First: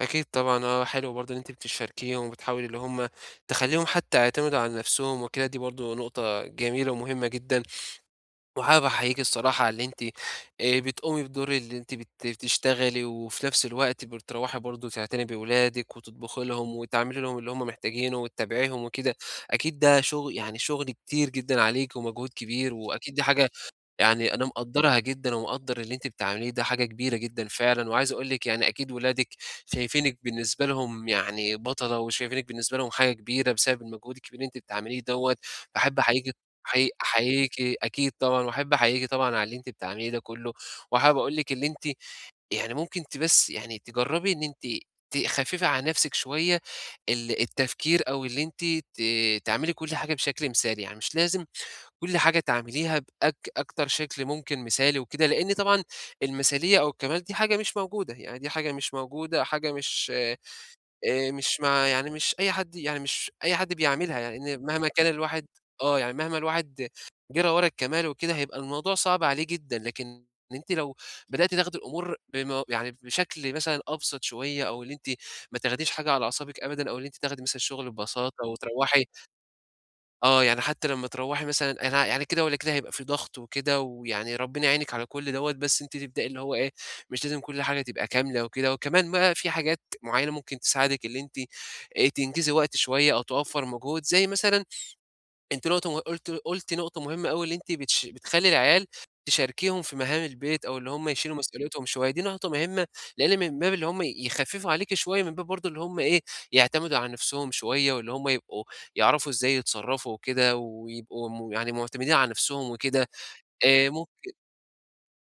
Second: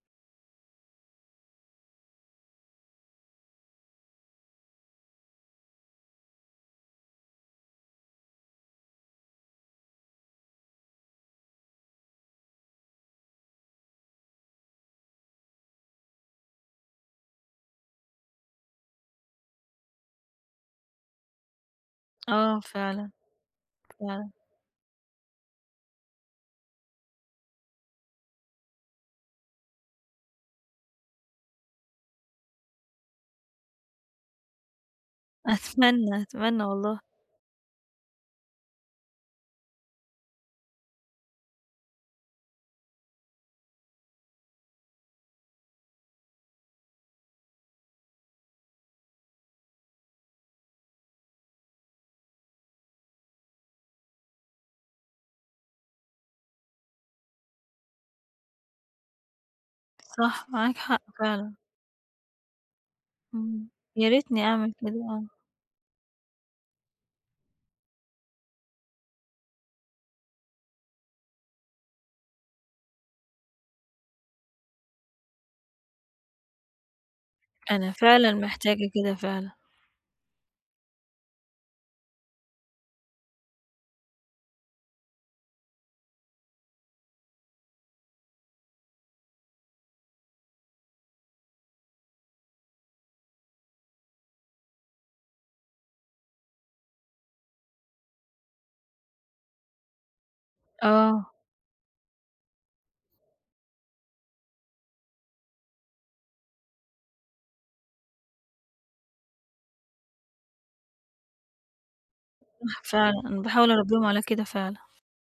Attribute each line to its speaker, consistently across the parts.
Speaker 1: أكيد طبعًا. آه، حلو برضه إن أنتِ بتشاركيهم وبتحاولي اللي هم تخلّيهم حتّى يعتمدوا على نفسهم وكده، دي برضه نقطة جميلة ومهمة جدًا وحابب أحييكِ الصراحة على إن أنتِ آآ، بتقومي بدور اللي أنتِ بت بتشتغلي وفي نفس الوقت بتروّحي برضه تعتني بأولادِك وتطبخي لهم وتعملي لهم اللي هم محتاجينه وتتابعيهم وكده، أكيد ده شُغ يعني شُغل كتير جدًا عليكِ ومجهود
Speaker 2: آه
Speaker 1: كبير
Speaker 2: فعلًا.
Speaker 1: وأكيد دي حاجة
Speaker 2: فعلًا.
Speaker 1: يعني أنا مقدّرها جدًا ومقدّر اللي أنتِ بتعمليه، ده حاجة كبيرة جدًا فعلًا وعايز أقول لِك يعني أكيد ولادِك شايفينِك بالنسبة لهم يعني بَطلة وشايفينِك بالنسبة لهم حاجة كبيرة بسبب المجهود الكبير اللي أنتِ بتعمليه دوّة. باحب
Speaker 2: أتمنى،
Speaker 1: أحييكِ
Speaker 2: أتمنى
Speaker 1: أحيي
Speaker 2: والله.
Speaker 1: أحييكِ أكيد طبعًا واحب أحييكِ طبعًا على اللي أنتِ بتعمليه ده كُلّه وحابب أقول لِك اللي أنتِ يعني ممكن ت بس يعني تجرّبي إن أنتِ تخفّفي عن نفسِك شوية ال التفكير أو اللي أنتِ ت تعملي كل حاجة بشكل مثالي، يعني مش لازم كل حاجة تعمليها بأك أكتر شكل ممكن مثالي وكده، لإن طبعًا المثالية أو الكَمال دي حاجة مش موجودة، يعني دي حاجة مش موجودة، حاجة مش آآ
Speaker 2: صح، معاك حق فعلًا.
Speaker 1: مش مع يعني مش أي حد يعني مش أي
Speaker 2: إمم.
Speaker 1: حد
Speaker 2: يا
Speaker 1: بيعملها،
Speaker 2: ريتني
Speaker 1: لإن
Speaker 2: أعمل
Speaker 1: مهما إن
Speaker 2: كده،
Speaker 1: كان
Speaker 2: آه.
Speaker 1: الواحد آه، يعني مهما الواحد جرى ورا الكَمال وكده، هيبقى الموضوع صعب عليه جدًا، لكن إن أنتِ لو بدأتِ تاخدي الأمور بم يعني بشكل مثلًا أبسط شوية أو اللي أنتِ ما تاخديش حاجة على أعصابِك أبدًا أو إن أنتِ تاخدي مثلًا الشُغل
Speaker 2: أنا فعلًا
Speaker 1: ببساطة
Speaker 2: محتاجة
Speaker 1: وتروّحي
Speaker 2: كده، فعلًا.
Speaker 1: آه. يعني حتّى لمّا تروّحي مثلًا أنا يعني كده والّا كده هيبقى فيه ضغط وكده ويعني ربِّنا يعينِك على كل دوّة، بس أنتِ تبدئي اللي هو إيه، مش لازم كل حاجة تبقى كاملة وكده. وكمان بقى في حاجات معيّنة ممكن تساعدِك اللي أنتِ آآ تنجزي وقت شوية أو توفَّر مجهود زي مثلًا أنتِ نقط م قُلتِ قُلتِ نقطة مهمة أوي اللي أنتِ بتش بتخلّي العيال تشاركيهم في مهام البيت أو اللي هم
Speaker 2: آه.
Speaker 1: يشيلوا مسؤوليتهم شوية، دي نقطة مهمة لإن من باب اللي هم يخفّفوا عليكِ شوية من باب برضه إن هم إيه، يعتمدوا على نفسهم شوية واللي هم يبقوا يعرفوا إزاي يتصرّفوا وكده ويبقوا م يعني معتمدين على نفسهم
Speaker 2: صح،
Speaker 1: وكده.
Speaker 2: فعلًا، أنا باحاول
Speaker 1: آآ،
Speaker 2: أربّيهم على
Speaker 1: ممكن
Speaker 2: كده فعلًا.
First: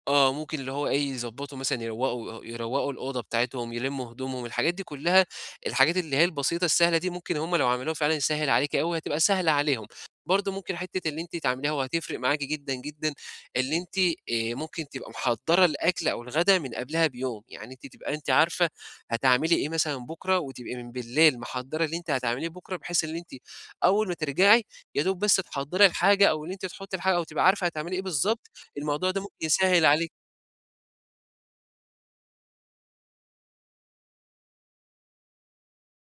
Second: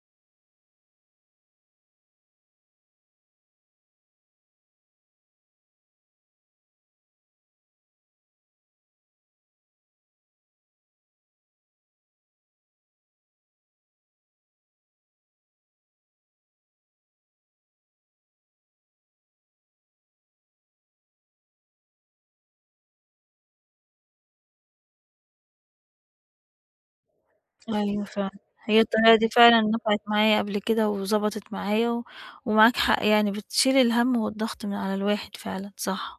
Speaker 1: آه، ممكن اللي هو إيه يضبّطوا مثلًا يروّقوا آآ يوروّقوا الأوضة بتاعتهم، يلمّوا هدومهم، الحاجات دي كُلّها، الحاجات اللي هي البسيطة السهلة دي، ممكن هم لو عملوها فعلًا يسهّل عليكِ أوي وهتبقى سهلة عليهم. برضه ممكن حتّة إن أنتِ تعمليها وهتفرق معاكِ جدًا، جدًا، اللي أنتِ آآ ممكن تبقي محضّرة الأكل أو الغدا من قبلها بيوم، يعني أنتِ تبقي أنتِ عارفة هتعملي إيه مثلًا بُكرة وتبقي من بالليل محضّرة اللي أنتِ هتعمليه بُكرة بحيث اللي أنتِ أول ما ترجعي يادوب بس تحضّري الحاجة أو اللي أنتِ تُحطّي الحاجة أو تبقي عارفة هتعملي إيه
Speaker 2: أيوه فعلًا.
Speaker 1: بالضبط،
Speaker 2: هي
Speaker 1: الموضوع
Speaker 2: الطريقة
Speaker 1: ده
Speaker 2: دي
Speaker 1: ممكن
Speaker 2: فعلًا
Speaker 1: يسهّل
Speaker 2: نفعِت
Speaker 1: عليِ
Speaker 2: معايا قبل كده، وضبطت معايا و ومعاك حق يعني بتشيل الهَم والضغط من على الواحد فعلًا، صح.